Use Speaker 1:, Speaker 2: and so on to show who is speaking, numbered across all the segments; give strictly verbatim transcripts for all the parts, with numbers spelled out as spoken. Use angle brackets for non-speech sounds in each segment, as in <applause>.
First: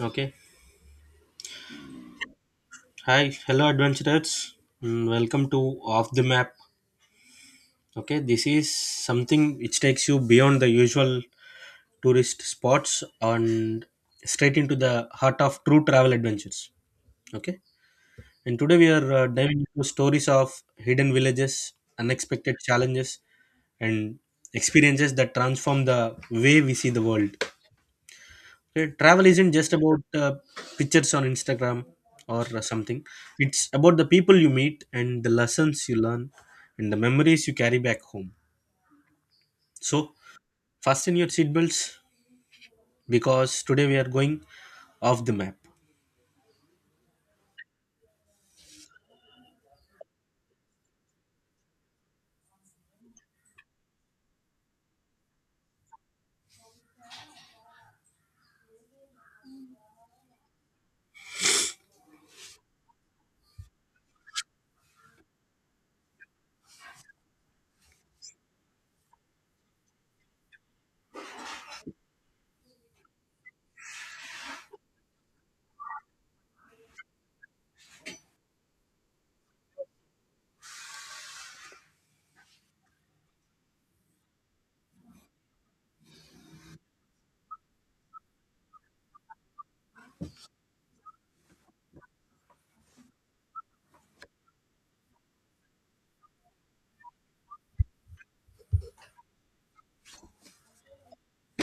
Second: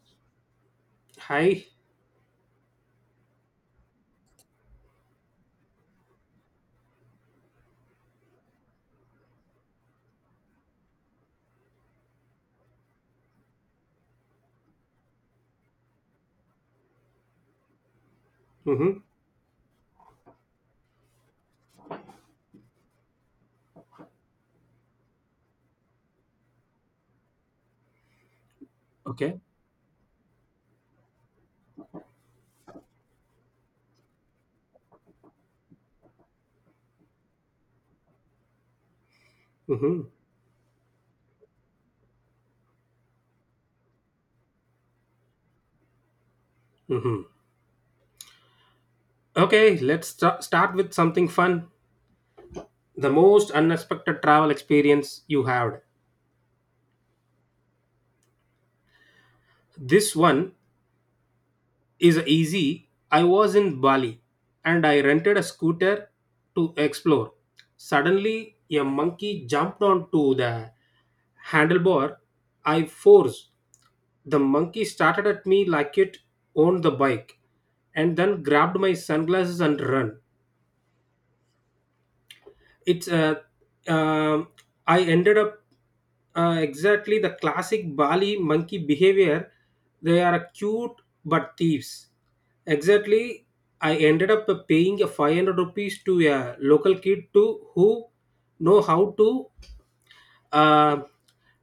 Speaker 1: Okay.
Speaker 2: Hi.
Speaker 1: Hi, hello adventurers. Mm, Welcome to Off the Map. Okay, this is something which takes you beyond the usual tourist spots and straight into the heart of true travel adventures. Okay, and today we
Speaker 2: Mm-hmm.
Speaker 1: are uh, diving into stories of hidden villages, unexpected challenges, and experiences that transform the way we see the world. Uh, travel
Speaker 2: Okay.
Speaker 1: isn't just about uh, pictures on Instagram or uh, something. It's about the people you meet and the lessons you learn and the memories you carry back home. So
Speaker 2: Mm-hmm.
Speaker 1: fasten your seatbelts, because today we are going off the map.
Speaker 2: Mm-hmm. Okay, let's sta- start with something fun. The most unexpected travel experience you had. This one is easy. I was in Bali and I rented a scooter to explore. Suddenly, a monkey jumped onto the handlebar. I forced. The monkey started at me like it owned the bike and then grabbed my sunglasses and ran. It's uh, um I ended up uh, exactly the classic bali monkey behavior, they are cute but thieves. Exactly, I ended up paying a five hundred rupees to a local kid to who know how to uh,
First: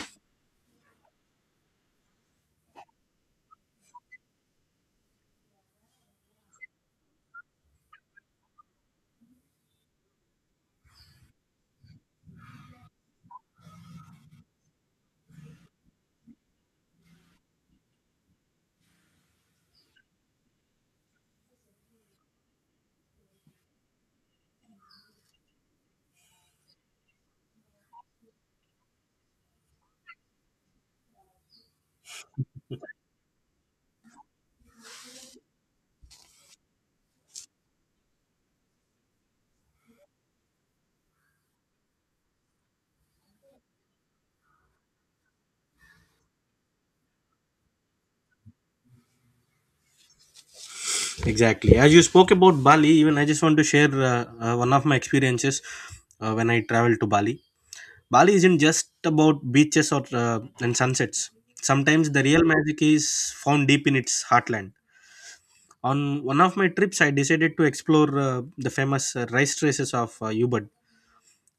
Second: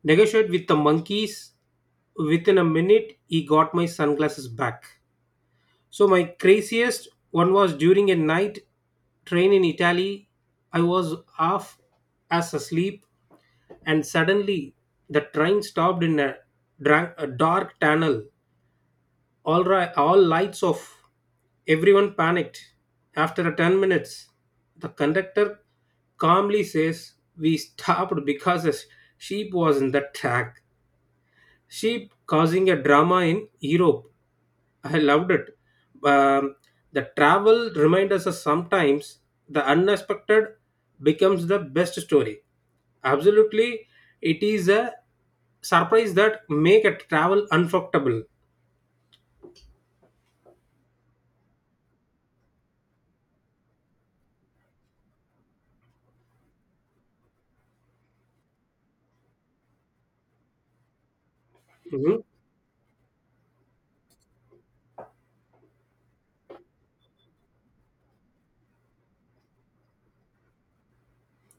Speaker 2: negotiate with the monkeys. Within a minute he got my sunglasses back. So my craziest one was during a night train in Italy. I was half as asleep, and suddenly the train stopped in a, drank, a dark tunnel. All right, all lights off. Everyone panicked. After ten minutes, the conductor calmly says, "We stopped because a sheep was in the track." Sheep causing a drama in Europe. I loved it. Um, the travel reminds us that sometimes the unexpected becomes the best story. Absolutely, it is a surprise that make a travel unforgettable.
Speaker 1: Exactly as you spoke about Bali, even I just want to share uh, uh, one of my experiences uh, when I traveled to Bali. Bali isn't just about beaches or uh, and sunsets. Sometimes
Speaker 2: Mm-hmm.
Speaker 1: the real magic is found deep in its heartland. On one of my trips, I decided to explore uh, the famous uh, rice traces of uh, Ubud,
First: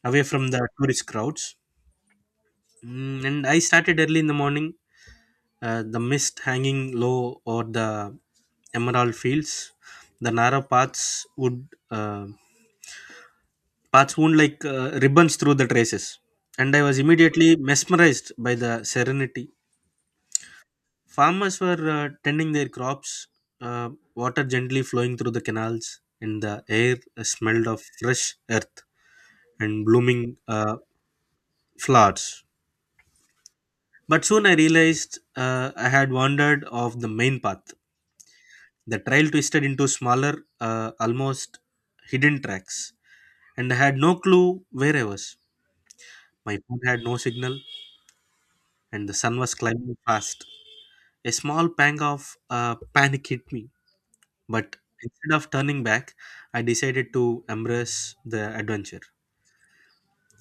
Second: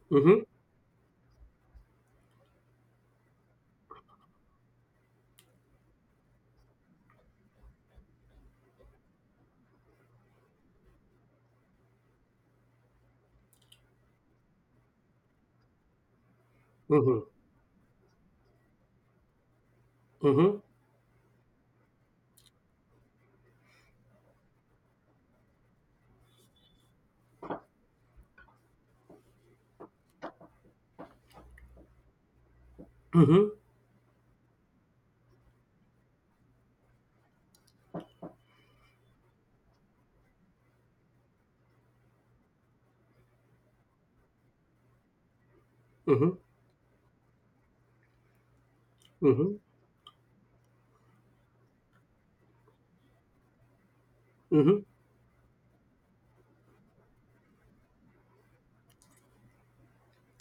Speaker 1: away
Speaker 2: Mm-hmm.
Speaker 1: from the tourist crowds. Mm, and I started early in the morning, uh, the mist hanging low over the emerald fields. The narrow paths would uh, paths wound like uh, ribbons through the traces, and I was
Speaker 2: Mm-hmm.
Speaker 1: immediately mesmerized by the serenity.
Speaker 2: Mm-hmm.
Speaker 1: Farmers were uh, tending their crops, uh, water gently flowing through the canals, and the air smelled of fresh earth and blooming uh, flowers.
Speaker 2: Mm-hmm.
Speaker 1: But soon I realized uh, I had wandered off the main path. The trail twisted into smaller, uh, almost hidden tracks, and I had no clue where I was.
Speaker 2: Mm-hmm.
Speaker 1: My phone had no signal, and the sun
Speaker 2: Mm-hmm.
Speaker 1: was climbing fast. A small pang of uh, panic hit me. But
Speaker 2: Mm-hmm.
Speaker 1: instead of turning back, I decided to embrace the adventure.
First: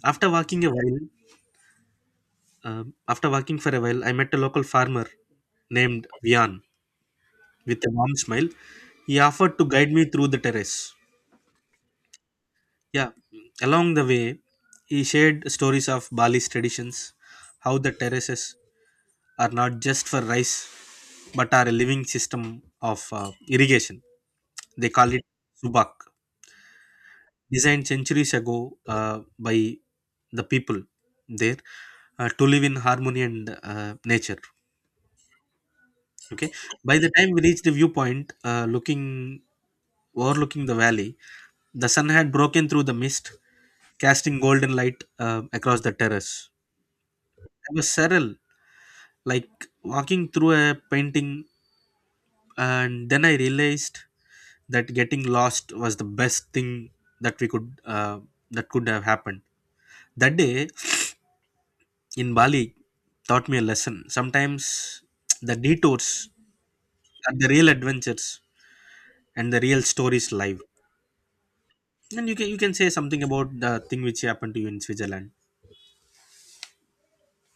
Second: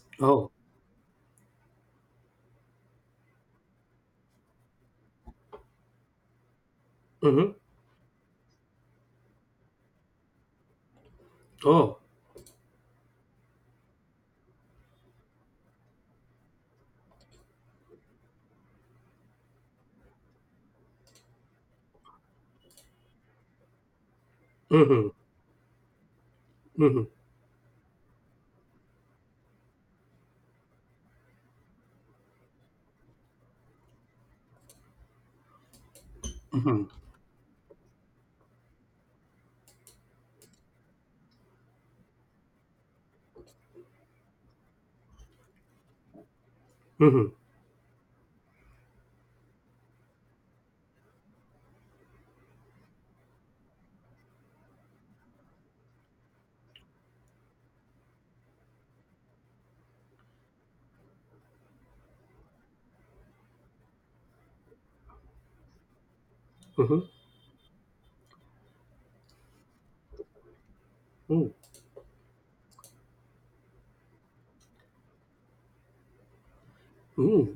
Speaker 1: After
Speaker 2: Oh.
Speaker 1: walking a while, um after walking for a while, I met a local farmer named Vian
Speaker 2: Mm-hmm.
Speaker 1: with a warm smile. He offered to guide me through the terrace.
Speaker 2: Oh.
Speaker 1: Yeah, along the way, he shared stories of Bali's traditions, how the terraces are not just for rice but are a living system of uh, irrigation. They
Speaker 2: Mm-hmm.
Speaker 1: call it subak,
Speaker 2: Mm-hmm.
Speaker 1: designed centuries ago uh, by the people there uh, to live in harmony and uh, nature. Okay,
Speaker 2: Mm-hmm.
Speaker 1: by the time we reached the viewpoint uh, looking overlooking the valley, the sun had broken through the mist, casting golden light uh, across the terrace.
Speaker 2: Mm-hmm.
Speaker 1: I was surreal, like walking through a painting. And then I realized that getting lost was the best thing that we could uh, that could have happened that day in Bali taught me a lesson. Sometimes the detours
Speaker 2: Mm-hmm.
Speaker 1: are the real adventures and the real stories live. And you can you can say something about the thing which happened to you in Switzerland.
Speaker 2: Mm-hmm.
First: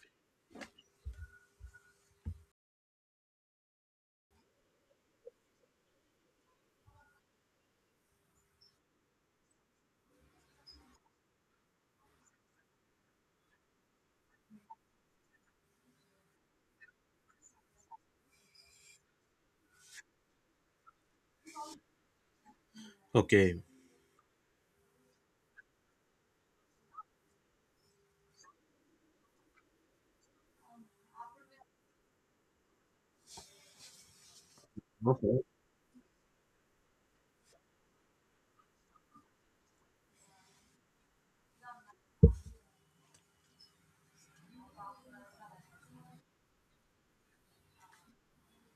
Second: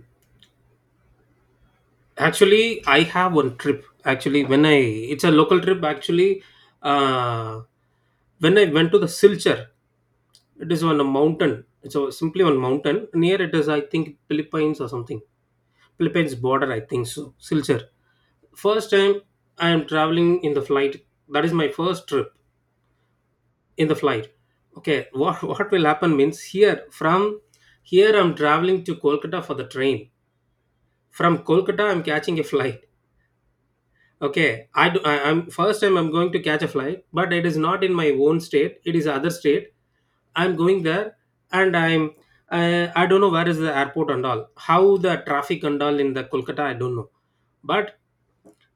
Speaker 2: Actually, I have one trip. Actually, when I, it's a local trip. Actually, uh, when I went to the Silchar, it is on a mountain. It's a, simply on mountain. Near it is, I think, Philippines or something. Philippines border, I think so. Silchar. First time I am traveling in the flight. That is my first trip
Speaker 1: Okay.
Speaker 2: in the flight. Okay, what <laughs> what will happen means here from here I'm traveling to Kolkata for the train. From Kolkata, I'm catching a flight. Okay, I do, I, am first time I'm going to catch a flight, but it is not in my own state. It is other state. I'm going there, and I'm I, I don't know where is the airport and all. How the traffic and all in the Kolkata, I don't know. But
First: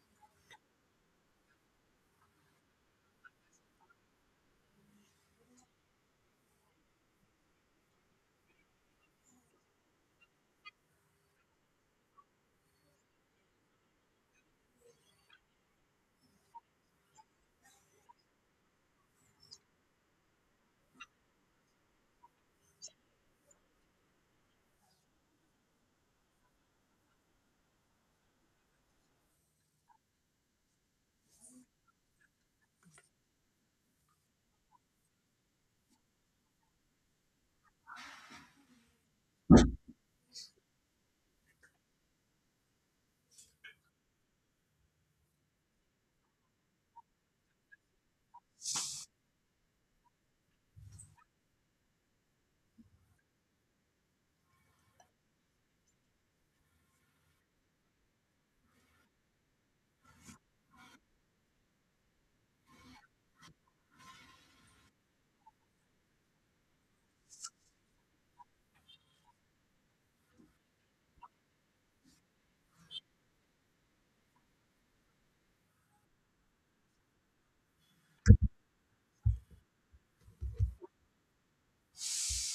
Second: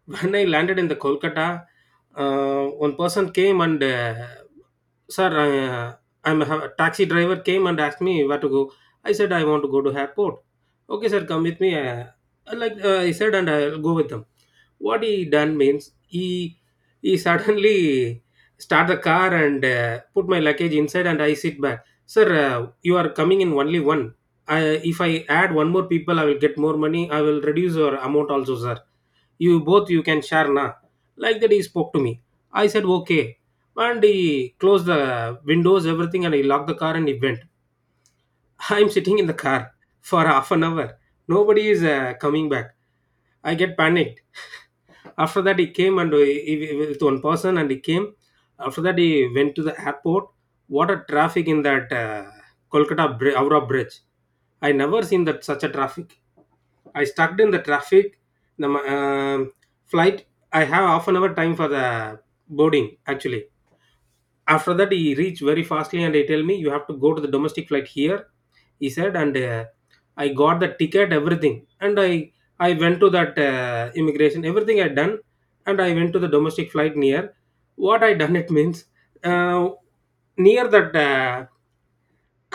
Speaker 2: when I landed in the Kolkata, uh, one person came and uh, sir, I, uh, I'm a taxi driver came and asked me where to go. I said I want to go to airport. Okay, sir, come with me. Uh, I like uh, I said, and I'll go with them. What he done means he he suddenly start the car and uh, put my luggage inside and I sit back. Sir, uh, you are coming in only one. I, if I add one more people, I will get more money. I will reduce your amount also, sir, you both you can share na, like that he spoke to me. I said okay, and he closed the windows everything and he locked the car and he went. <laughs> I'm sitting in the car for half an hour, nobody is uh, coming back. I get panicked. After that he came and he, he- with one person and he came. After that he went to the airport. What a traffic in that uh, Kolkata Bri- Howrah bridge. I never seen that such a traffic. I stuck in the traffic. The um flight. I have half an hour time for the boarding. Actually, after that he reached very fastly and he tell me you have to go to the domestic flight here. He said, and uh, I got the ticket, everything, and I I went to that uh, immigration. Everything I done, and I went to the domestic flight near. What I done it means uh, near that. Uh,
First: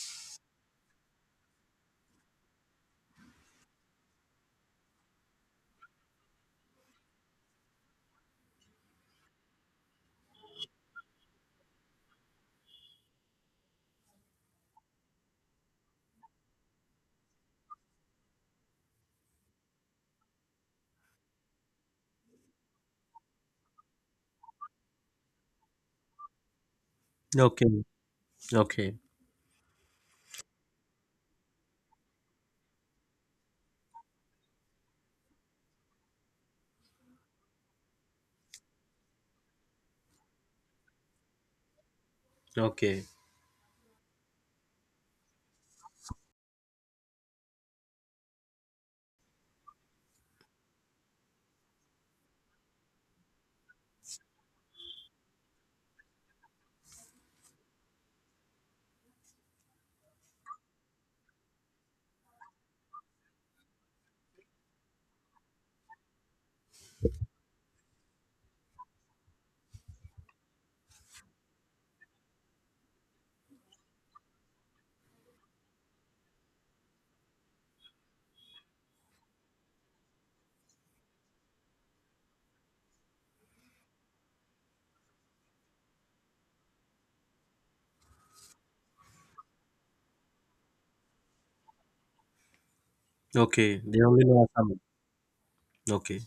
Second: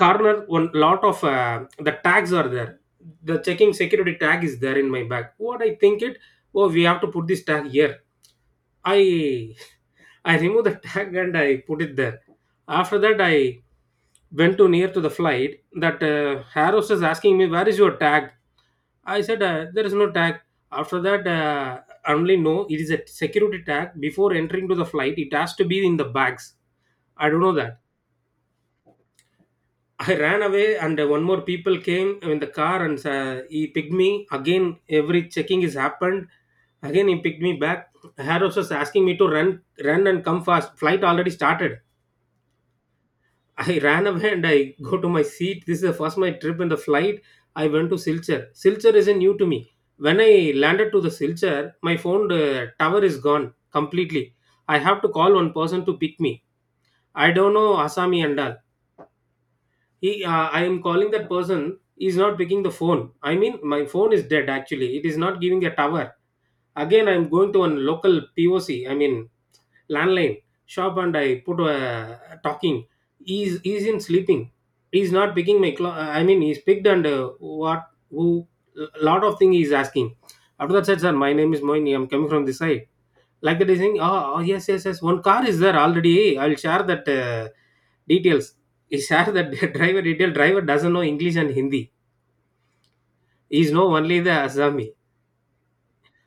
Speaker 2: corner one lot of uh, the tags are there, the checking security tag is there in my bag. What I think it, oh, we have to put this tag here. I <laughs> I remove the tag and I put it there. After that I went to near to the flight. That uh, harris is asking me where is your tag. I said uh, there is no tag. After that, uh, only no, it is a security tag before entering to the flight it has to be in the bags. I don't know that.
Speaker 1: Okay. Okay.
Speaker 2: I ran away, and one more people came in the car, and uh, he picked me again. Every checking is happened. Again, he picked me back. Harris was asking me to run, run, and come fast. Flight already started.
Speaker 1: Okay.
Speaker 2: <laughs> I ran away and I go to my seat. This is the first my trip in the flight. I went to Silchar. Silchar isn't new to me. When I landed to the Silchar, my phone uh, tower is gone completely. I have to call one person to pick me. I don't know Asami and all. He uh, I am calling that person, is not picking the phone. I mean my phone is dead, actually it is not giving a tower. Again I am going to one local poc, I mean landline shop, and I put a talking. He's he's in sleeping. He's not picking my clo- I mean he's picked and uh, what, who, lot of thing he's asking. After that said sir my name is moini, I'm coming from this side. Like that is saying, oh, oh, yes, yes, yes, one car is there already. I'll share that uh, details. He share that <laughs> driver detail. Driver doesn't know English and Hindi. He's
Speaker 1: Okay.
Speaker 2: know
Speaker 1: They
Speaker 2: only
Speaker 1: only
Speaker 2: the
Speaker 1: know some.
Speaker 2: Assami.
Speaker 1: Okay.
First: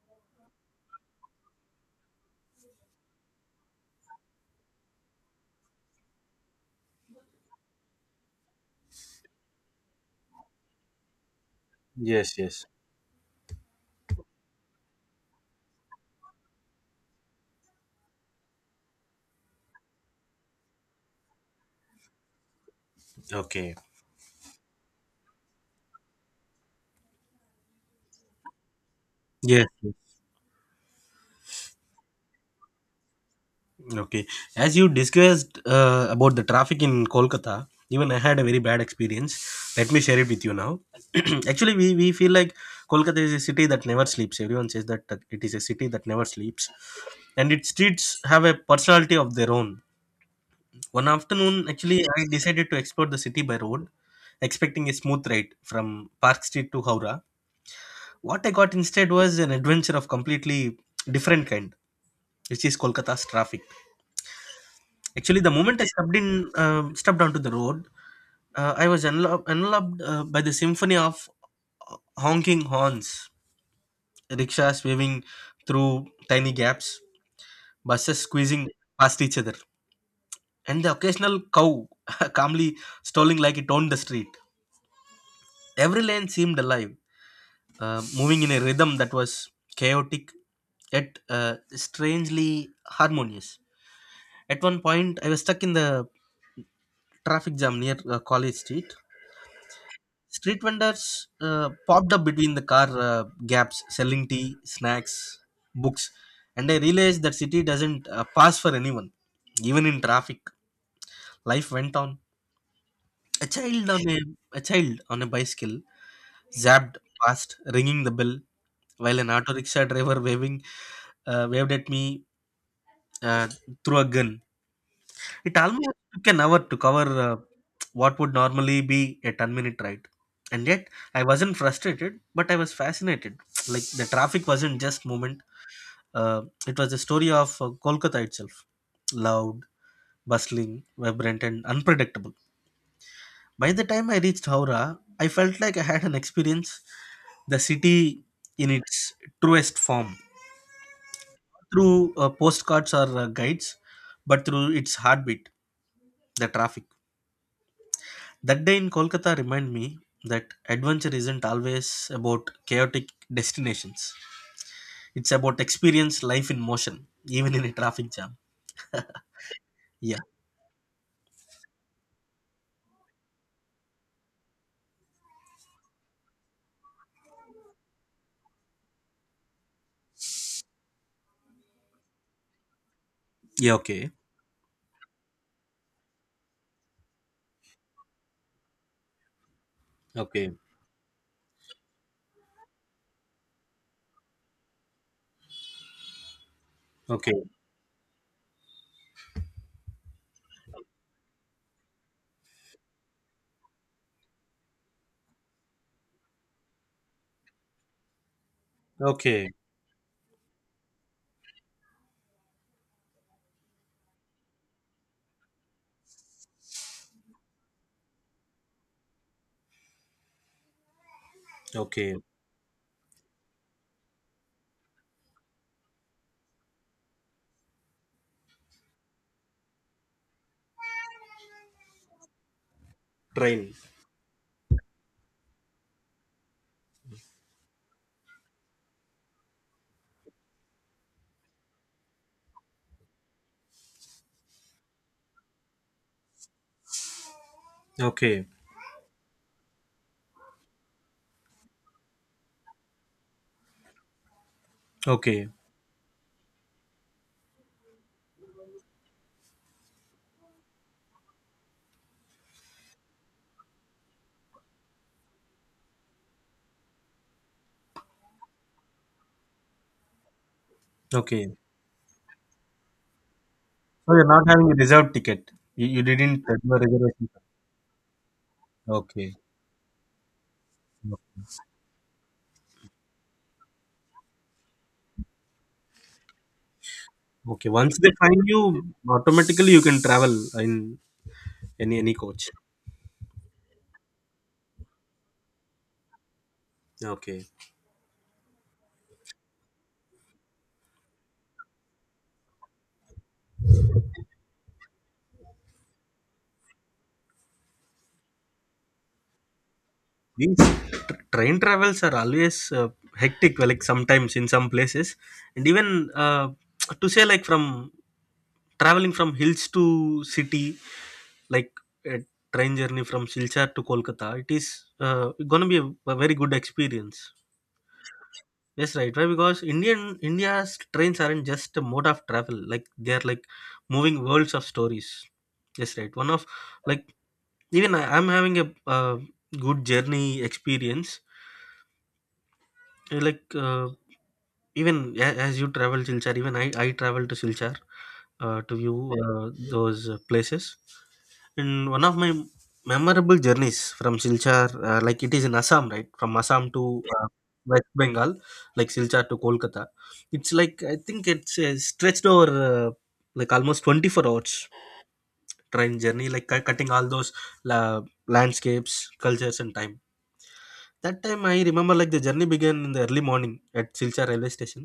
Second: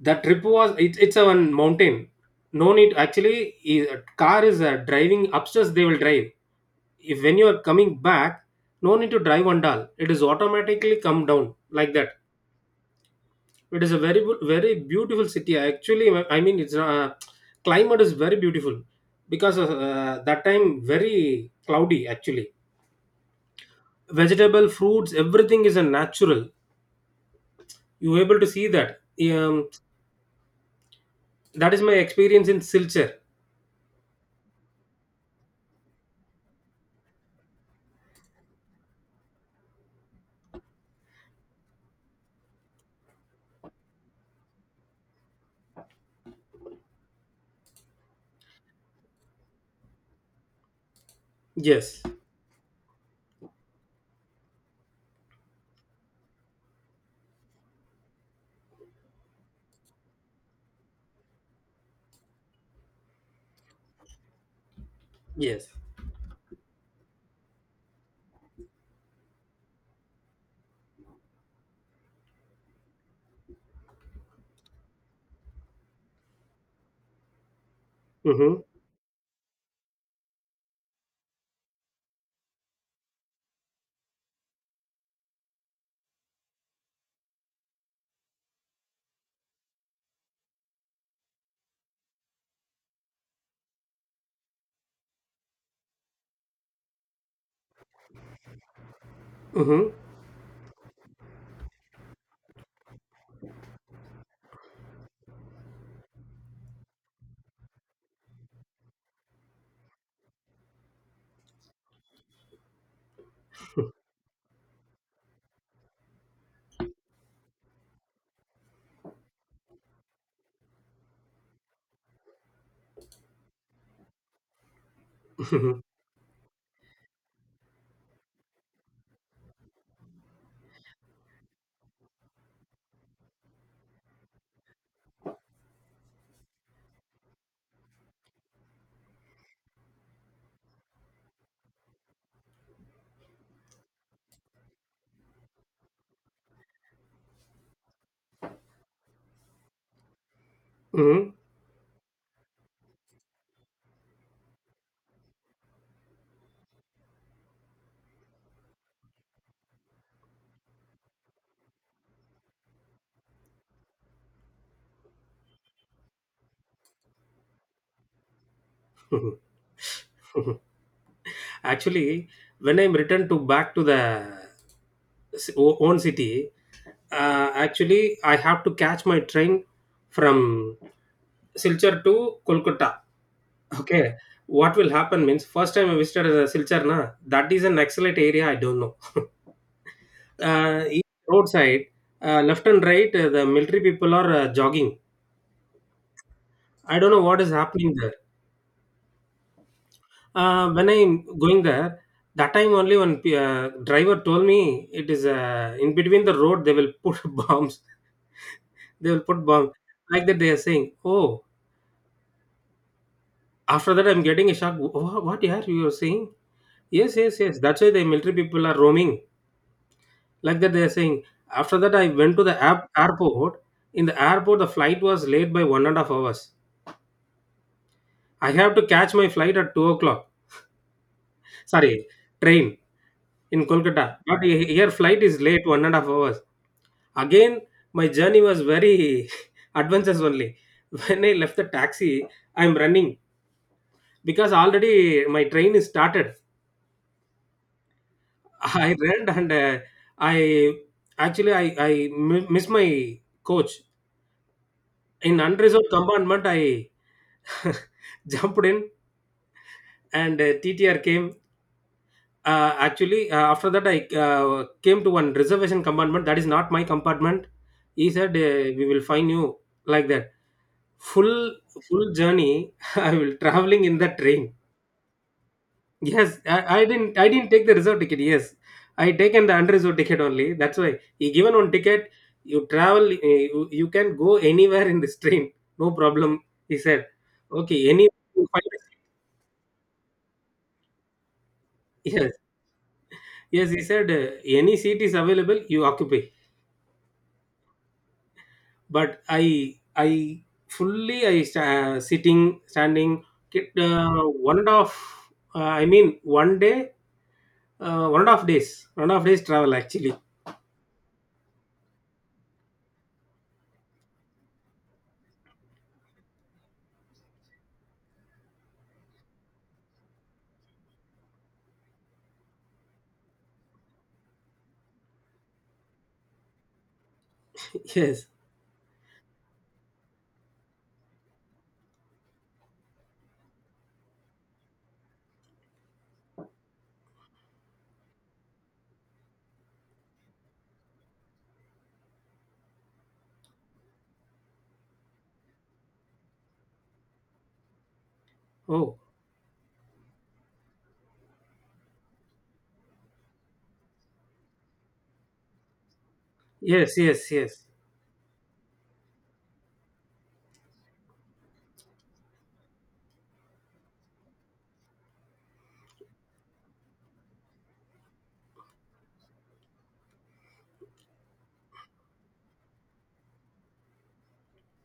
Speaker 2: The trip was, it, it's a one mountain. No need, actually, he, uh, car is uh, driving upstairs, they will drive. If when you are coming back, no need to drive on all. It is automatically come down like that.
Speaker 1: Yes, yes.
Speaker 2: It is a very bu- very beautiful city. Actually, I mean, it's uh, climate is very beautiful because of, uh, that time very cloudy. Actually,
Speaker 1: Okay.
Speaker 2: vegetable, fruits, everything is a natural. You able to see that.
Speaker 1: Yes.
Speaker 2: Um, that is my experience in Silchar.
Speaker 1: Okay. As you discussed uh, about the traffic in Kolkata, even I had a very bad experience. Let me share it with you now. <clears throat> Actually, we, we feel like Kolkata is a city that never sleeps. Everyone says that uh, it is a city that never sleeps. And its streets have a personality of their own. One afternoon,
Speaker 2: Yes,
Speaker 1: actually, I decided to explore the city by road, expecting a smooth ride from Park Street to Howrah. What I got instead was an adventure of completely different kind, which is Kolkata's traffic. Actually, the
Speaker 2: yes.
Speaker 1: moment I stepped in, uh, stepped onto the road, uh, I was enlo- enveloped uh, by the symphony of uh, honking horns, rickshaws waving through tiny gaps, buses
Speaker 2: Mm-hmm.
Speaker 1: squeezing past each other, and the occasional cow <laughs> calmly strolling like it owned the street. Every lane seemed alive, uh, moving in a rhythm that was chaotic yet uh, strangely harmonious. At one point, I was stuck in the traffic jam near uh, College Street.
Speaker 2: Mm-hmm.
Speaker 1: Street vendors uh, popped up between the car uh, gaps, selling tea, snacks, books, and I realized that city doesn't uh, pass for anyone. Even in traffic, life went on. A child on a, a child on a bicycle zapped past, ringing the bell, while an auto rickshaw driver waving uh, waved at me uh, through a gun. It almost
Speaker 2: <laughs>
Speaker 1: took an hour to cover uh, what would normally be a ten minute ride. And yet, I wasn't frustrated, but I was fascinated. <tsk> Like, the traffic wasn't just movement, uh, it was a story of uh, Kolkata itself, loud, bustling, vibrant, and unpredictable. By the time I reached Howrah, I felt like I had an experience the city in its truest form.
Speaker 2: Mm-hmm.
Speaker 1: Through uh, postcards or uh, guides, but through its heartbeat, the traffic. That day in Kolkata reminded me that adventure isn't always about chaotic destinations. It's about experience life in motion, even in a traffic jam. <laughs> Yeah.
Speaker 2: Mm-hmm. <laughs> Actually, when I'm returned to back to the s- o- own city, uh, actually I have to catch my train from Silchar to Kolkata.
Speaker 1: Yeah. Okay.
Speaker 2: Okay. What will happen means first time I visited uh, Silchar na, that is an excellent area I don't know.
Speaker 1: Okay.
Speaker 2: Uh, each roadside uh, left and right uh, the military people are uh, jogging. I don't know what
Speaker 1: Okay.
Speaker 2: is happening there. Uh, when I'm going there, that time only one p- uh, driver told me it is uh, in between the road they will put <laughs> bombs. They will put
Speaker 1: Okay.
Speaker 2: bombs, like that they are saying. Oh, after that I'm getting a shock. What, what yeah, you are saying? Yes, yes, yes. That's why the military people are roaming, like that they're saying. After that I
Speaker 1: Okay.
Speaker 2: went to the app, airport. In the airport the flight was late by one and a half hours. I have to catch my flight at two o'clock, sorry, train in
Speaker 1: Train.
Speaker 2: Kolkata, but he- here flight is late one and a half hours. Again my journey was very <laughs> adventurous only. When I left the taxi, I'm running because already my train is started.
Speaker 1: Okay.
Speaker 2: <laughs> I ran and uh, I actually i i mi- missed my coach. In
Speaker 1: Okay.
Speaker 2: unreserved compartment I <laughs> jumped in and uh, T T R came. Uh, actually, uh, after that, I uh, came to one reservation compartment. That is not my compartment. He said, uh, "We will find you." Like that, full
Speaker 1: Okay.
Speaker 2: full journey. <laughs> I will traveling in
Speaker 1: So
Speaker 2: that
Speaker 1: you're not
Speaker 2: train.
Speaker 1: having a reserved ticket. You, you
Speaker 2: Yes,
Speaker 1: didn't have a
Speaker 2: I, I didn't. I
Speaker 1: reservation.
Speaker 2: didn't take the reserved ticket. Yes, I
Speaker 1: Okay.
Speaker 2: taken the unreserved ticket only. That's why he given one ticket. You travel. uh, You, you can go anywhere in this train. No problem. He said,
Speaker 1: Okay.
Speaker 2: "Okay,
Speaker 1: Once
Speaker 2: any."
Speaker 1: they find you, automatically you can travel in any any
Speaker 2: Yes,
Speaker 1: coach.
Speaker 2: yes, he said uh, any seat is available, you occupy.
Speaker 1: Okay.
Speaker 2: But I, I fully, I sta- uh, sitting, standing, get, uh, one and a half. Uh, I mean, one day, uh, one and a half days, one and a half days travel actually.
Speaker 1: These tr- train travels are always uh, hectic, like sometimes in some places, and even uh, <tsk> to say like from traveling from hills to city, like a train journey from Silchar to Kolkata, it is uh, gonna be a, a very good experience.
Speaker 2: <laughs> Yes.
Speaker 1: Yes, right. Why? Because Indian India's trains aren't just a mode of travel; like they are like moving worlds of stories. Yes, right. One of, like, even I, I'm having a uh, good journey experience. Uh, like uh, even a- as you travel Silchar, even I I travel to Silchar uh, to view
Speaker 2: Oh,
Speaker 1: uh, those uh, places. And one of my memorable journeys from Silchar, uh, like it is in Assam, right? From Assam
Speaker 2: yes,
Speaker 1: to uh,
Speaker 2: yes, yes,
Speaker 1: West Bengal, like Silchar to Kolkata. It's like I think it's uh, stretched over uh, like almost twenty four hours train journey, like cu- cutting all those la- landscapes, cultures, and time. That time I remember, like, the journey began in the early morning at Silchar railway station.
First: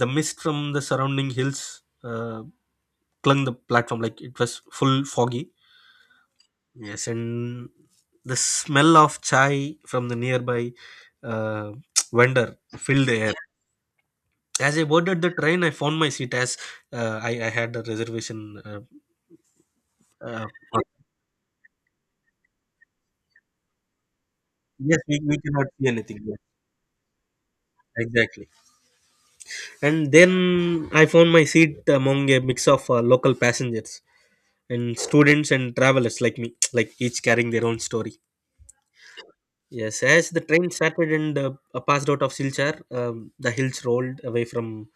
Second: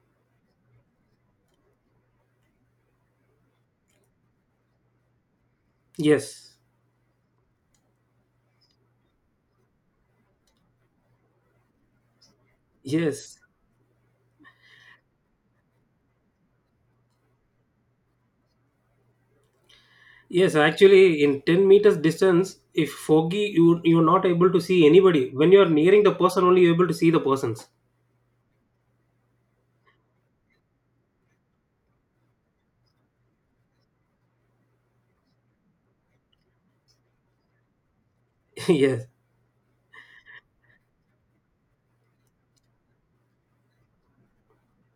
Speaker 1: The mist from the surrounding hills uh, clung the platform like it was full foggy.
Speaker 2: yes,
Speaker 1: Yes, and the smell of chai from the nearby uh, <tsk> vendor filled the air.
Speaker 2: yes,
Speaker 1: As I boarded the train, I found my seat, as uh, I, I had a reservation. uh, uh,
Speaker 2: yes.
Speaker 1: for-
Speaker 2: Actually, in ten meters distance, if foggy, you you're not able to see
Speaker 1: yes, we,
Speaker 2: anybody.
Speaker 1: we
Speaker 2: When
Speaker 1: cannot
Speaker 2: you're
Speaker 1: see
Speaker 2: nearing the
Speaker 1: anything, yes,
Speaker 2: person, only you're able to see the persons.
Speaker 1: exactly. And then I found my seat among a mix of uh, local passengers and students and travelers like me, <tsk> like each carrying their own story.
Speaker 2: <laughs> Yes,
Speaker 1: Yes, as the train started and uh, passed out of Silchar, um, the hills rolled away from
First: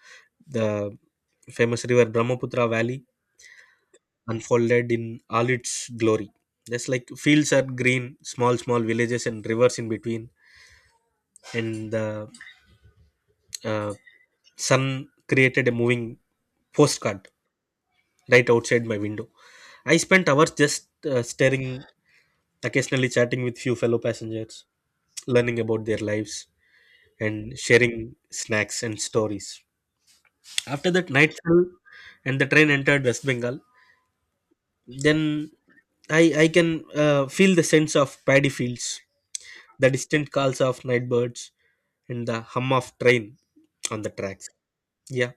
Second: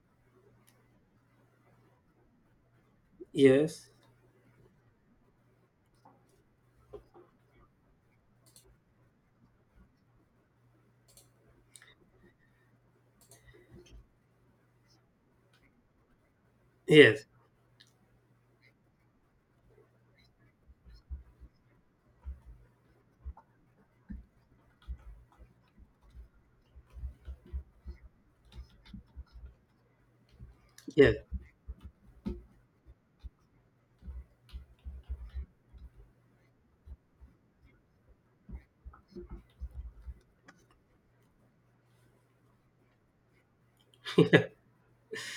Speaker 1: the famous river Brahmaputra Valley,
Speaker 2: yes,
Speaker 1: unfolded in all its glory. Just like fields are green, small, small villages and rivers in between, and the uh, sun created a moving
Speaker 2: yes,
Speaker 1: postcard right outside my window. I spent hours just uh, staring, occasionally chatting with few fellow passengers, learning about their lives and sharing snacks and stories. After that,
Speaker 2: yes.
Speaker 1: night fell and the train entered West Bengal. Then I, I can uh, feel the sense of paddy fields, the distant calls of night birds, and the hum of train on the tracks. Yeah,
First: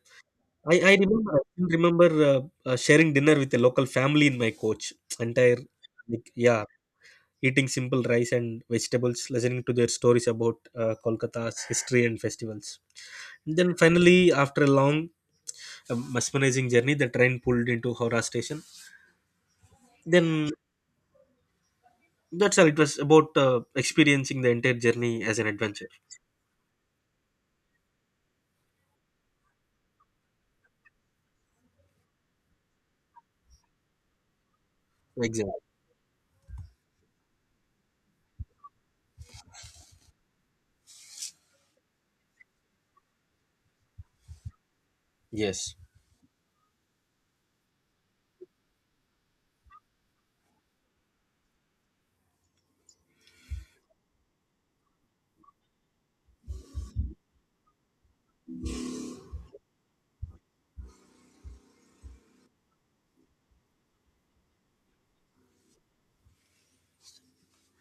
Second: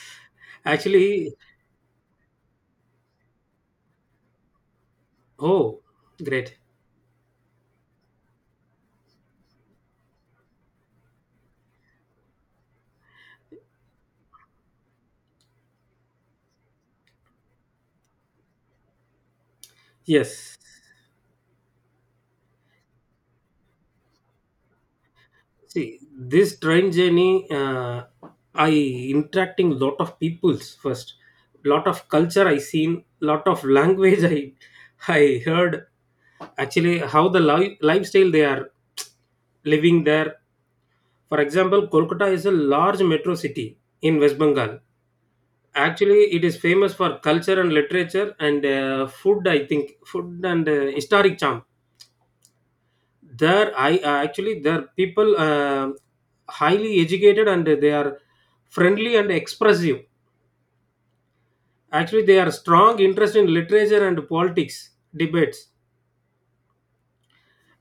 Speaker 1: I, I remember,
Speaker 2: Actually,
Speaker 1: I still remember uh, uh, sharing dinner with a local family in my coach. Entire,
Speaker 2: oh,
Speaker 1: like,
Speaker 2: great.
Speaker 1: yeah, eating simple rice and vegetables, listening to their stories about uh, Kolkata's history and festivals. Then finally, after a long, uh, mesmerizing journey, the train pulled into Howrah station. Then
Speaker 2: Yes.
Speaker 1: that's all. It was about uh, experiencing the entire journey as an adventure.
Speaker 2: See, this train journey, uh, I interacting lot of peoples first, lot of culture I seen, lot of language I I
Speaker 1: Exactly.
Speaker 2: heard. Actually, how the li- lifestyle they are living there. For example, Kolkata is a large metro city in West Bengal.
Speaker 1: Yes.
Speaker 2: Actually, it is famous for culture and literature and uh, food. I think food and uh, historic charm. There I uh, actually there are people, uh, highly educated, and they are friendly and expressive. Actually, they are strong interest in literature and politics debates,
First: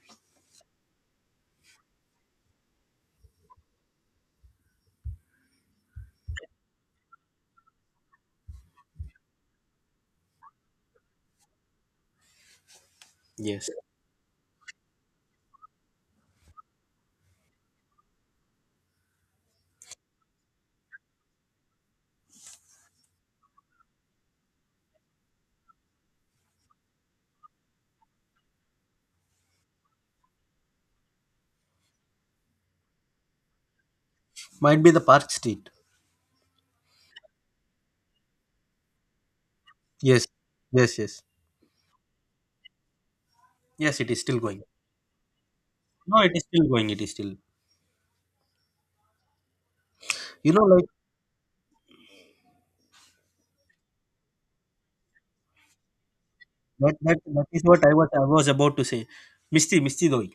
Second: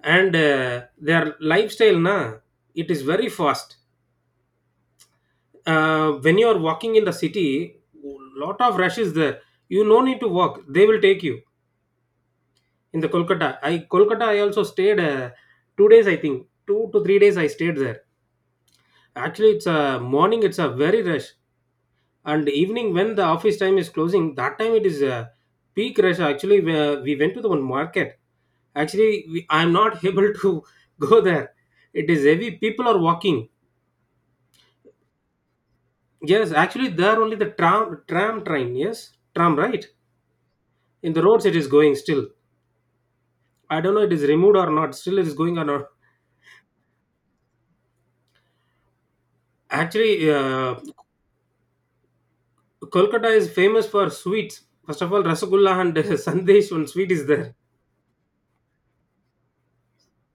Speaker 2: and uh, their lifestyle na, it is very fast. Uh, when you are walking in the city, lot of rush is there. You no need to walk, they will take you. In the Kolkata
Speaker 1: Yes.
Speaker 2: I Kolkata i also stayed, uh, two days, I think two to three days I stayed there. Actually, it's a morning, it's a very rush, and evening when the office time is closing, that time it is a peak rush. Actually, where we went to the one market, actually we, I'm not able to <laughs> go there. It is heavy, people are walking.
Speaker 1: Might be the Park Street.
Speaker 2: Yes, actually there only the tram tram train, yes, tram, right.
Speaker 1: Yes. Yes.
Speaker 2: In the
Speaker 1: Yes.
Speaker 2: roads it is going still. I don't
Speaker 1: Yes.
Speaker 2: know,
Speaker 1: It
Speaker 2: it
Speaker 1: is
Speaker 2: is
Speaker 1: still
Speaker 2: removed
Speaker 1: going.
Speaker 2: or not, still it is going or not.
Speaker 1: No, it is still going. It is still.
Speaker 2: Actually,
Speaker 1: You know,
Speaker 2: uh,
Speaker 1: like
Speaker 2: Kolkata is famous for sweets. First of all, rasgulla and <laughs> sandesh, one
Speaker 1: That,
Speaker 2: sweet
Speaker 1: that
Speaker 2: is
Speaker 1: that
Speaker 2: there.
Speaker 1: is what I was I was about to say. Misti Misti doi.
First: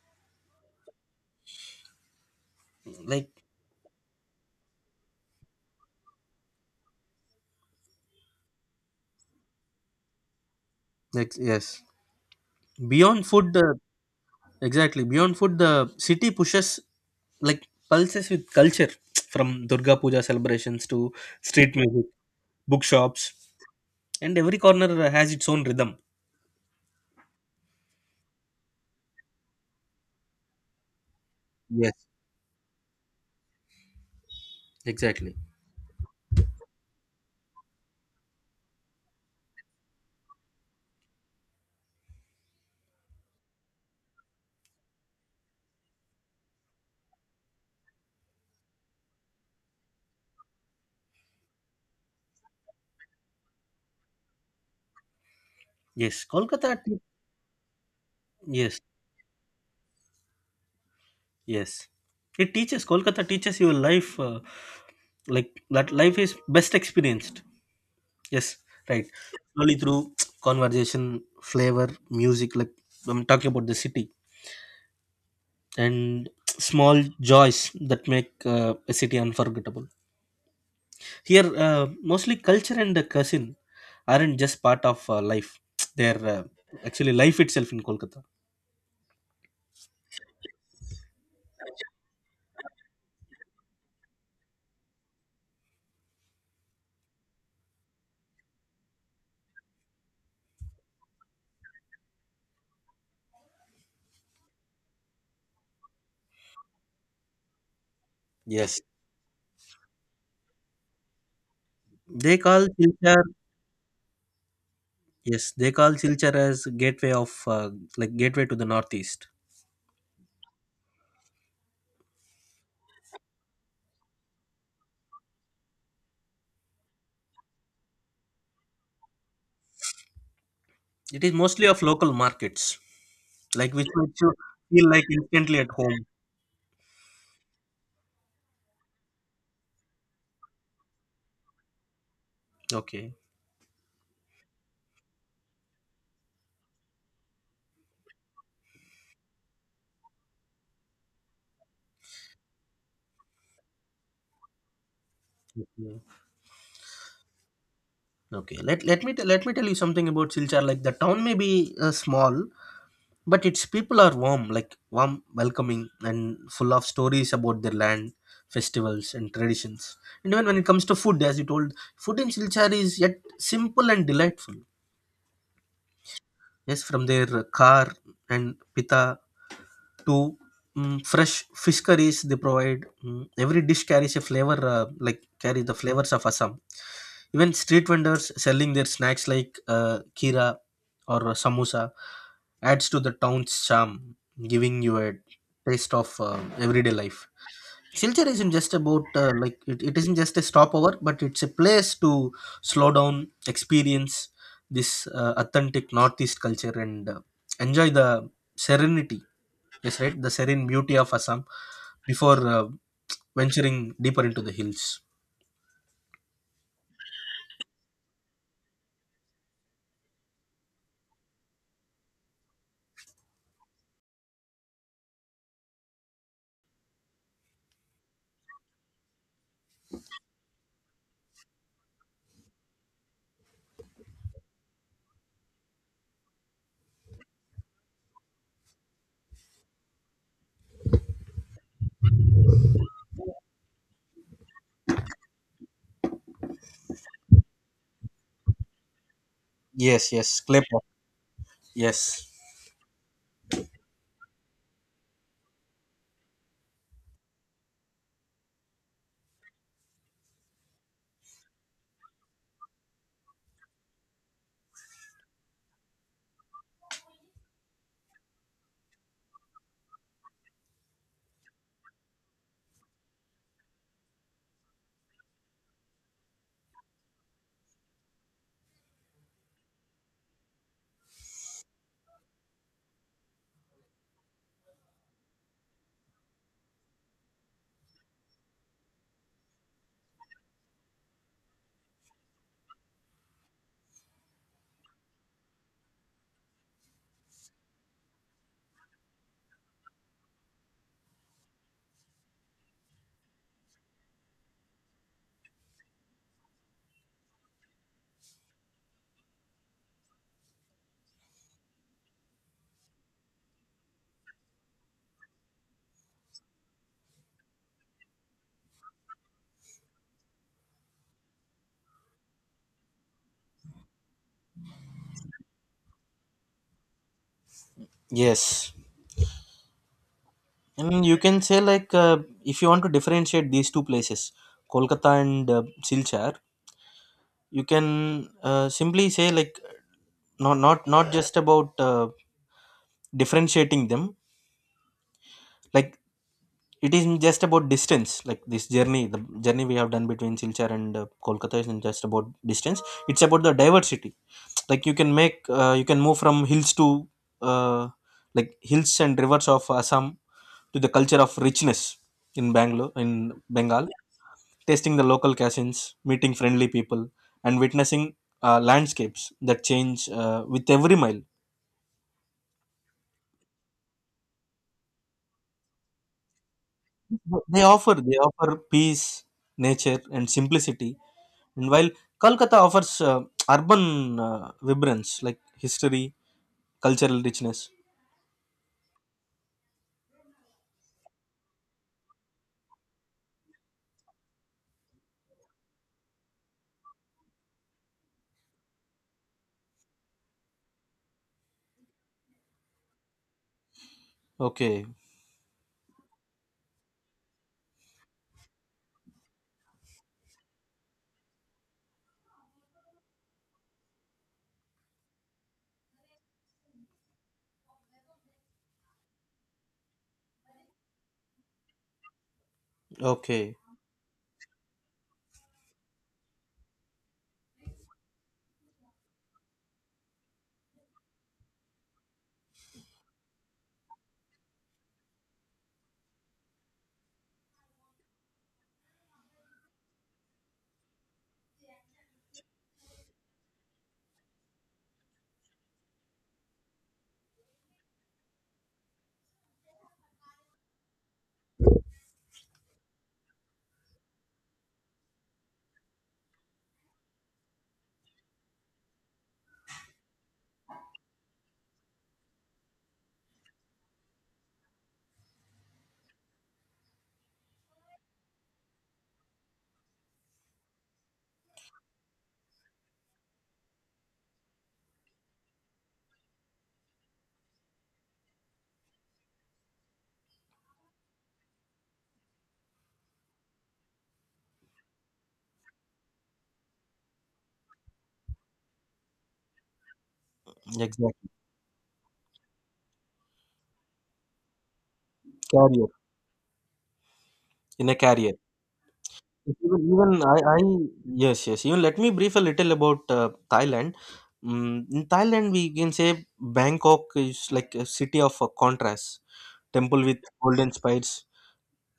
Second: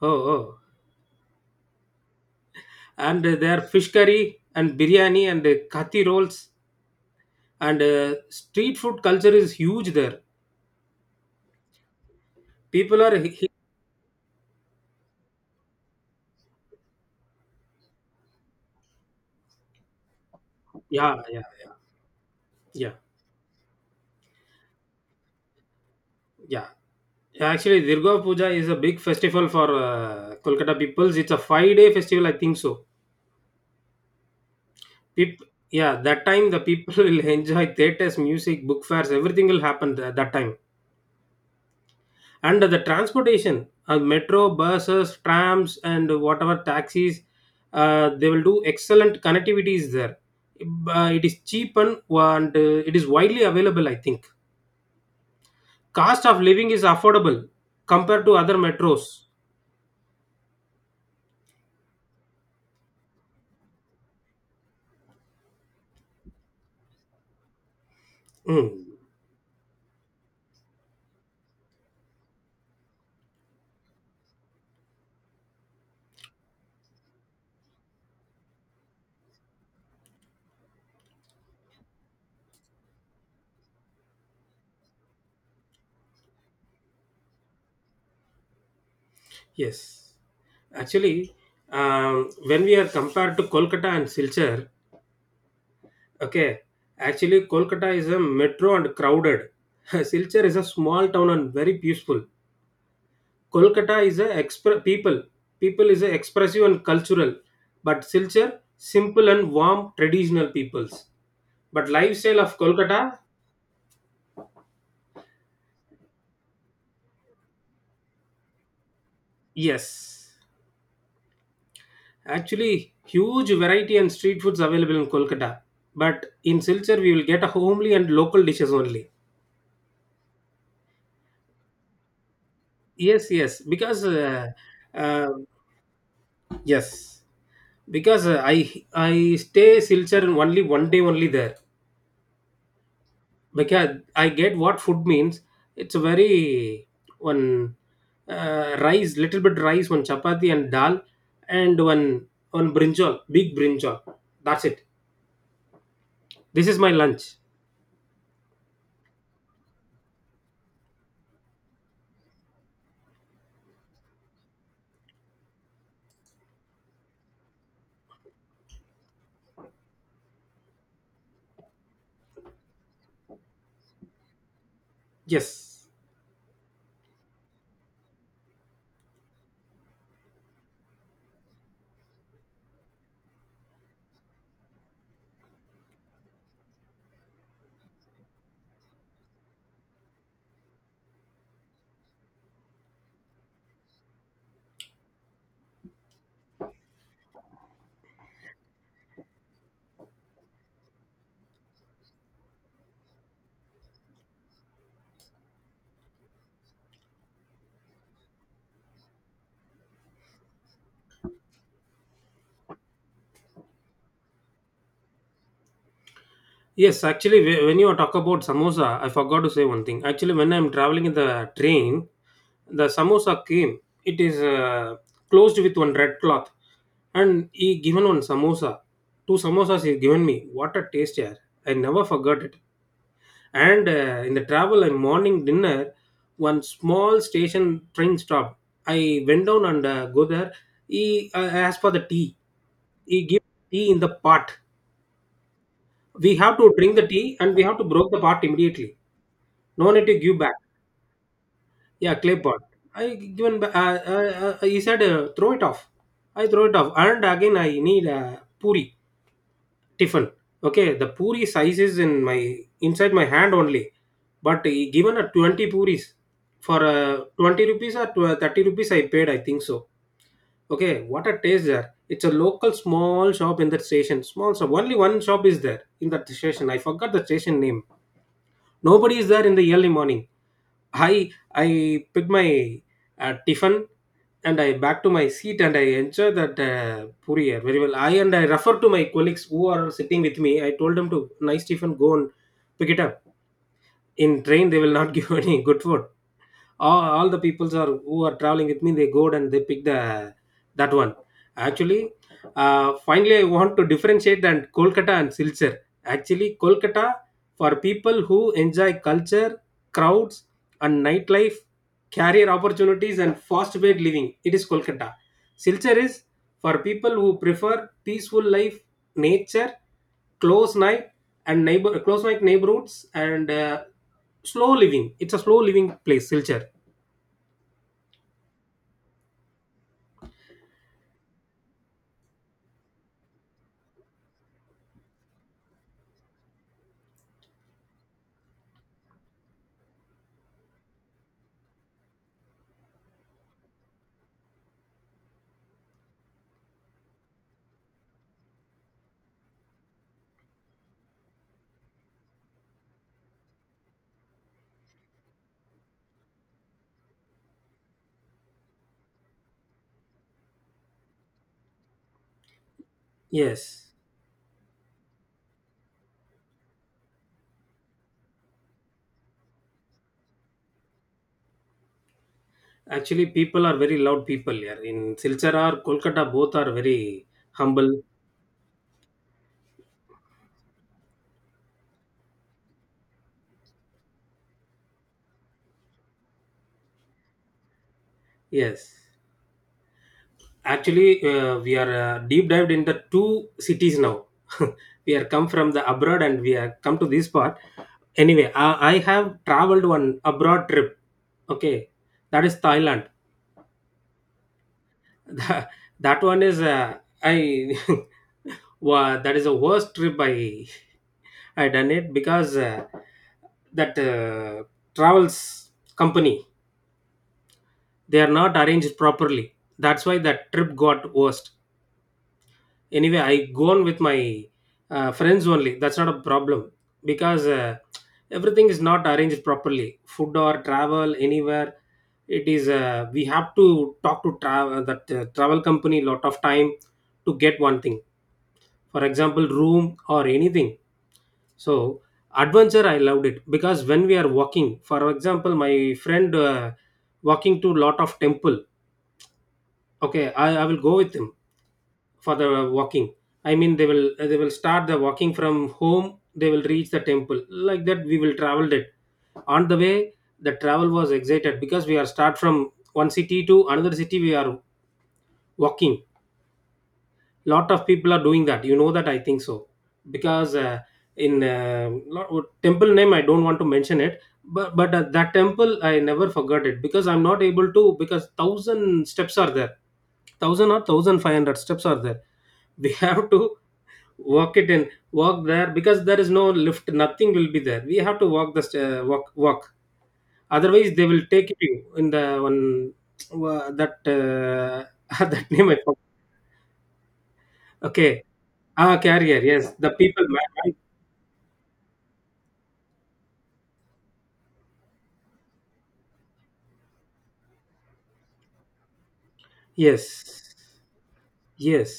Speaker 2: Oh oh And
Speaker 1: Like,
Speaker 2: uh, their fish curry and biryani and uh, kathi rolls and uh, street food culture is huge there.
Speaker 1: Ex- yes.
Speaker 2: People are
Speaker 1: beyond
Speaker 2: he-
Speaker 1: food
Speaker 2: he-
Speaker 1: the Exactly, beyond food, the city pushes like pulses with culture, <tsk> from Durga Puja celebrations to
Speaker 2: yeah, yeah,
Speaker 1: street music,
Speaker 2: yeah,
Speaker 1: bookshops, and every corner has its own rhythm.
Speaker 2: yeah. Actually, Durga Puja is a big festival for uh, Kolkata peoples. It's a five day
Speaker 1: Yes,
Speaker 2: festival, I think so.
Speaker 1: exactly.
Speaker 2: Peop- yeah, that time the people <laughs> will enjoy theaters, music, book fairs, everything will happen at that time. And the transportation, uh, metro, buses, trams, and whatever taxis, uh, they will do. Excellent connectivity is there. Uh, it is cheap, and, and uh, it is widely available, I think.
Speaker 1: Yes,
Speaker 2: Cost of living
Speaker 1: Kolkata.
Speaker 2: is
Speaker 1: Te-
Speaker 2: affordable compared to other
Speaker 1: yes,
Speaker 2: metros.
Speaker 1: yes. It teaches Kolkata teaches your life uh, like that. Life is best experienced. Yes,
Speaker 2: Mm,
Speaker 1: right. Only through <tsk> conversation, flavor, music, like I'm talking about the city and <tsk> small joys that make uh, a city unforgettable. Here, uh, mostly culture and the cuisine aren't just part of uh, life; <tsk> they're uh, actually life itself in Kolkata.
Speaker 2: yes, actually um, when we are compared to Kolkata and Silchar, okay, actually Kolkata is a metro and crowded. <laughs> Silchar is a small town and very peaceful. Kolkata is a expre- people. People is a expressive and cultural, but Silchar
Speaker 1: Yes.
Speaker 2: simple and warm traditional peoples. But
Speaker 1: They
Speaker 2: lifestyle of
Speaker 1: call
Speaker 2: Kolkata,
Speaker 1: Silchar, yes, they call Silchar as gateway of uh, like gateway to the Northeast.
Speaker 2: yes, actually huge variety and street foods available in Kolkata. But in Silchar, we will get a homely and local dishes only.
Speaker 1: It is mostly of local markets,
Speaker 2: Yes, yes,
Speaker 1: like which
Speaker 2: because
Speaker 1: makes you
Speaker 2: uh,
Speaker 1: feel like
Speaker 2: uh,
Speaker 1: instantly at home.
Speaker 2: yes, because uh, I I stay Silchar only one day only there.
Speaker 1: Okay.
Speaker 2: Like, yeah, I get what food means. It's a very one uh, rice, little bit rice, one chapati and dal, and one one brinjal, big brinjal. That's it.
Speaker 1: Mhm.
Speaker 2: This is my lunch.
Speaker 1: Okay, let let me t- let me tell you something about Silchar. Like the town may be uh, small, but its people are warm, like warm, welcoming, and full of stories about their land, festivals, and traditions. And even when it comes to food, as you told, food in Silchar is yet simple and delightful.
Speaker 2: Yes,
Speaker 1: Yes, from their uh, kar and pita to mm, fresh fish curries they provide. Mm, every dish carries a flavor, uh, like carry the flavors of Assam. Even street vendors selling their snacks like uh, kira or samosa adds to the town's charm, giving you a taste of uh, everyday life. Silchar isn't just about uh, like it, it isn't just a stopover, but it's a place to slow down, experience this uh, authentic Northeast culture, and uh, enjoy the serenity. Yes, right. The serene beauty of Assam before uh, venturing deeper into the hills.
Speaker 2: yes. Actually, whe- when you talk about samosa, I forgot to say one thing. Actually, when I'm traveling in the train, the samosa came. It is uh, closed with one red cloth, and he given one samosa. Two samosas he given me. What a taste, yeah! I never forgot it. And uh, in the travel and morning dinner, one small station train stopped. I went down and uh, go there. He uh, asked for the tea. He gave tea in the pot. We have to drink the tea and we have to broke the pot immediately. No
Speaker 1: Yes,
Speaker 2: need to
Speaker 1: yes,
Speaker 2: give back.
Speaker 1: clay pot. Yes,
Speaker 2: Yeah, clay pot. I given. Ba- Uh, uh, uh, he said, uh, throw it off. I throw it off, and again I need, uh, puri. Tiffin. Okay, the puri size is in my inside my hand only, but he given a twenty puris for uh, twenty rupees or twelve thirty rupees I paid, I think so. Okay, what a taste there. It's a local small shop in that station. Small shop. Only one shop is there in that station. I forgot the station name. Nobody is there in the early morning. I I put my uh, tiffin and I back to my seat and I enjoy that uh, puri uh, very well. I and I refer to my colleagues who are sitting with me. I told them to nice tiffin, go and pick it up. In train, they will not <laughs> give any good food. All, all the peoples are who are traveling with me, they go and they pick the that one. Actually, uh, finally, I want to differentiate and Kolkata and Silchar. Actually, Kolkata for people who enjoy culture, crowds, and nightlife, career opportunities and fast paced living, it is Kolkata. Silchar is for people who prefer peaceful life, nature, close night, and neighbor close night neighborhoods, and uh, slow living. It's a slow living place, Silchar.
Speaker 1: yes. And you can say like uh, if you want to differentiate these two places, Kolkata and uh, Silchar, you can uh, simply say like not not not just about uh, differentiating them. Like, it isn't just about distance, like this journey, the journey we have done between Silchar and uh, Kolkata isn't just about distance. It's about the diversity. Like you can make, uh, you can move from hills to uh, like hills and rivers of Assam to the culture of richness in Bangalore, in Bengal,
Speaker 2: Yes,
Speaker 1: tasting the local cuisines, meeting friendly people, and witnessing uh, landscapes that change uh, with every mile.
Speaker 2: actually, people are very loud people here in Silchar or Kolkata. Both are very
Speaker 1: They
Speaker 2: humble.
Speaker 1: offer, they offer peace, nature, and simplicity. And while Kolkata offers uh, urban uh, vibrance like history, cultural richness.
Speaker 2: Yes, actually, uh, we are uh, deep dived in the two cities now. <laughs> We are come from the abroad and we are come to this part. Anyway, I, I have traveled one abroad trip. Okay, that is Thailand.
Speaker 1: Okay,
Speaker 2: <laughs> That that one is uh, I. <laughs> Wow, that is the worst trip I I done it, because uh, that uh, travels company, they are not arranged properly, that's why that trip got worst. Anyway, I
Speaker 1: okay,
Speaker 2: gone with my uh, friends only, that's not a problem, because uh, everything is not arranged properly, food or travel anywhere. It is uh, we have to talk to travel that uh, travel company lot of time to get one thing, for example, room or anything. So adventure, I loved it, because when we are walking, for example, my friend uh, walking to lot of temple. Okay, I, I will go with him for the walking. I mean, they will they will start the walking from home, they will reach the temple. Like that, we will travel it. On the way, the travel was excited, because we are start from one city to another city. We are walking. Lot of people are doing that. You know that, I think so, because uh, in uh, lo- temple name I don't want to mention it. But but uh, that temple I never forgot it, because I'm not able to, because thousand steps are there. Thousand or thousand five hundred steps are there. We <laughs> have to walk it and walk there, because there is no lift, nothing will be there. We have to walk the st- uh, walk, walk, otherwise they will
Speaker 1: exactly.
Speaker 2: take you in the one, wha- that uh, <laughs> that name I
Speaker 1: Career
Speaker 2: forgot.
Speaker 1: in a
Speaker 2: Okay,
Speaker 1: career.
Speaker 2: ah, carrier, yes,
Speaker 1: Even,
Speaker 2: the
Speaker 1: even
Speaker 2: people
Speaker 1: I,
Speaker 2: man,
Speaker 1: I,
Speaker 2: right?
Speaker 1: yes, yes. Even let me brief a little about uh, Thailand. Mm, in Thailand, we can say Bangkok is like a city of uh, contrasts. Temple with
Speaker 2: Yes,
Speaker 1: golden spires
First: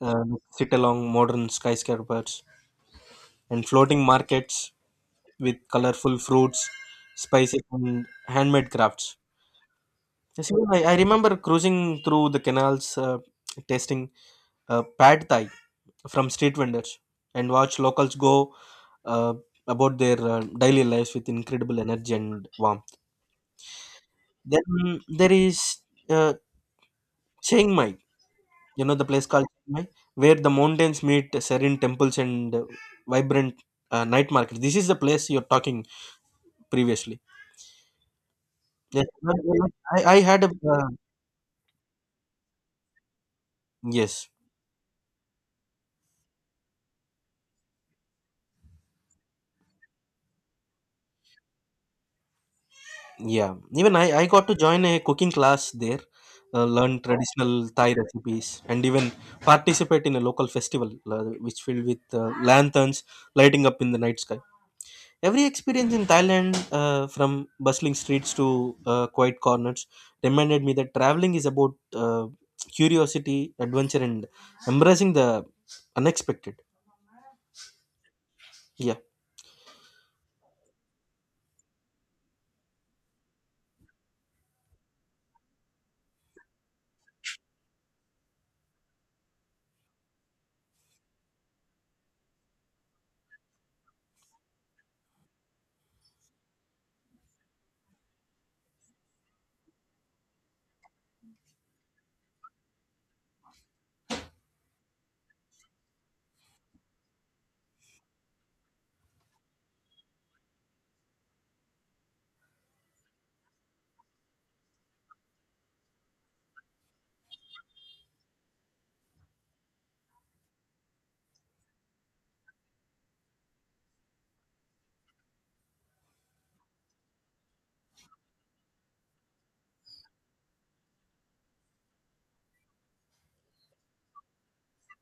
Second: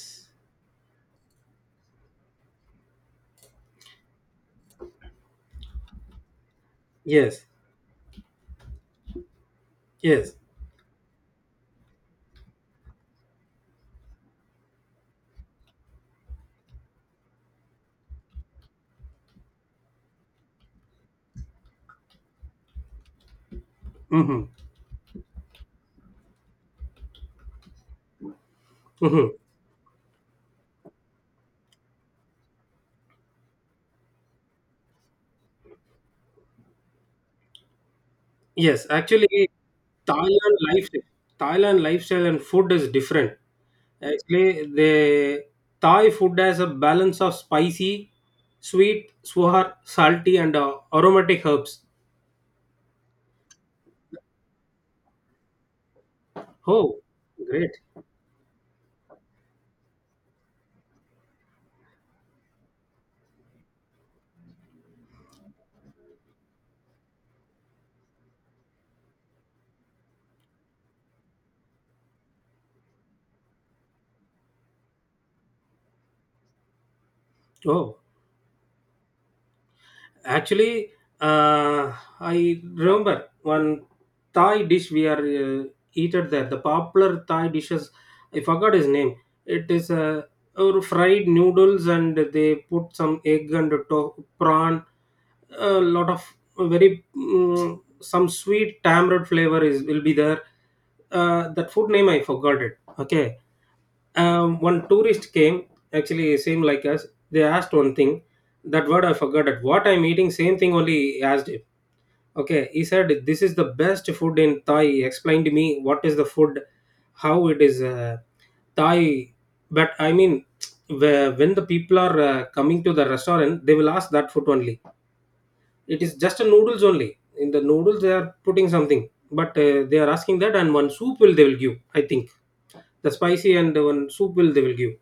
Speaker 1: uh, sit along modern skyscrapers and floating markets with colorful fruits,
Speaker 2: yes,
Speaker 1: spices, and handmade crafts.
Speaker 2: yes.
Speaker 1: Yes, you know, I, I remember cruising through the canals, uh, tasting uh, pad thai from street vendors, and watch locals go uh, about their uh, daily lives with incredible energy and warmth.
Speaker 2: Mm-hmm.
Speaker 1: Then there is uh, Chiang Mai, you know, the place
Speaker 2: Mm-hmm.
Speaker 1: called Chiang Mai, where the mountains meet serene temples and uh, vibrant uh, night market. This is the place you're talking previously.
Speaker 2: Yes,
Speaker 1: Yes,
Speaker 2: actually,
Speaker 1: I, I I had a
Speaker 2: Thailand
Speaker 1: uh,
Speaker 2: lifestyle, Thailand lifestyle and food is different.
Speaker 1: yes.
Speaker 2: Actually, the Thai food has a balance of spicy, sweet, sour, salty, and uh, aromatic herbs.
Speaker 1: Yeah, even I, I got to join a cooking class there, uh, learn Oh,
Speaker 2: Oh,
Speaker 1: traditional
Speaker 2: great!
Speaker 1: Thai recipes, and even participate in a local festival uh, which filled with uh, lanterns lighting up in the night sky. Every experience in Thailand, uh, from bustling streets to uh, quiet corners, reminded me that traveling is about uh, curiosity, adventure, and embracing the unexpected.
Speaker 2: Oh,
Speaker 1: Yeah,
Speaker 2: actually, uh, I remember one Thai dish we are uh, eaten there. The popular Thai dishes, I forgot his name. It is uh, or fried noodles, and they put some egg and to- prawn. A lot of very, mm, some sweet tamarind flavor is will be there. Uh, that food name I forgot it. Okay, um, one tourist came, actually same like us. They asked one thing, that word I forgot it, what I'm eating same thing only he asked him. Okay, he said this is the best food in Thai. He explained to me what is the food, how it is, uh, Thai. But I mean, <tsk> where- when the people are uh, coming to the restaurant, they will ask that food only. It is just a noodles only, in the noodles they are putting something. But uh, they are asking that, and one soup will they will give, I think, the spicy, and one soup will they will give.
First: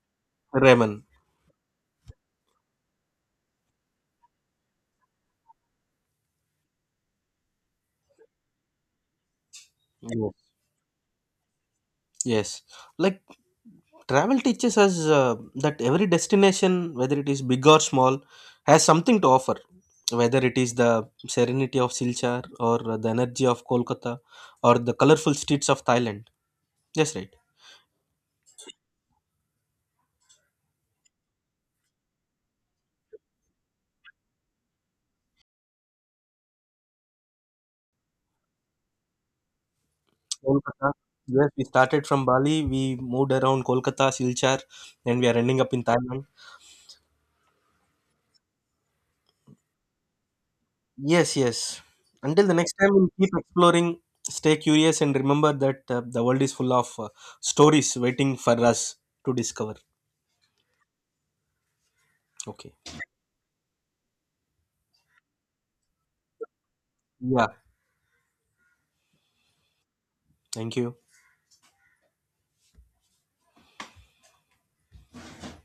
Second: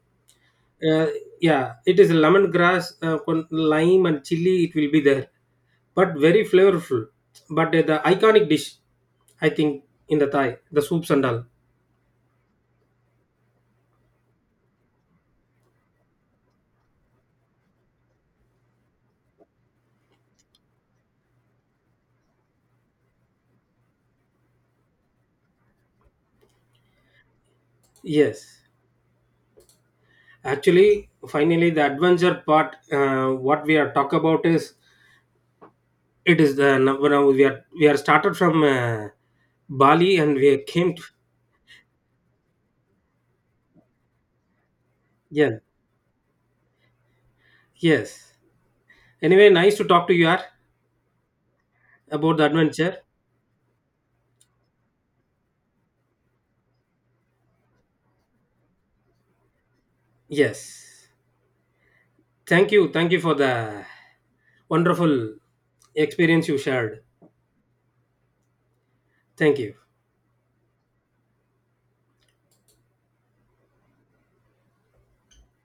Speaker 1: ramen.
Speaker 2: uh, yeah, it is lemongrass, uh, con- lime, and chili. It will be there, but very flavorful. But uh, the iconic dish, I think, in the
Speaker 1: Yeah.
Speaker 2: Thai, the soups and all.
Speaker 1: Yes, like travel teaches us uh, that every destination, whether it is big or small, has something to offer. Whether it is the serenity of Silchar or uh, the energy of Kolkata or the colorful streets of Thailand. Yes, right.
Speaker 2: Yes, actually, finally, the adventure part. Uh, what we are talk about is, it is the now now we are we are started from uh, Bali and we
Speaker 1: Kolkata.
Speaker 2: came to
Speaker 1: Yes, we started from Bali, we moved around Kolkata, Silchar, and we are
Speaker 2: yeah,
Speaker 1: ending up in Thailand.
Speaker 2: yes. Anyway, nice to talk to you are
Speaker 1: Yes, yes.
Speaker 2: about the
Speaker 1: Until the next time,
Speaker 2: adventure.
Speaker 1: we'll keep exploring, stay curious, and remember that uh, the world is full of uh, stories waiting for us to discover.
Speaker 2: Yes, thank
Speaker 1: Okay.
Speaker 2: you, thank you for the wonderful experience you shared.
Speaker 1: Yeah.
Speaker 2: Thank you.
Speaker 1: Thank you.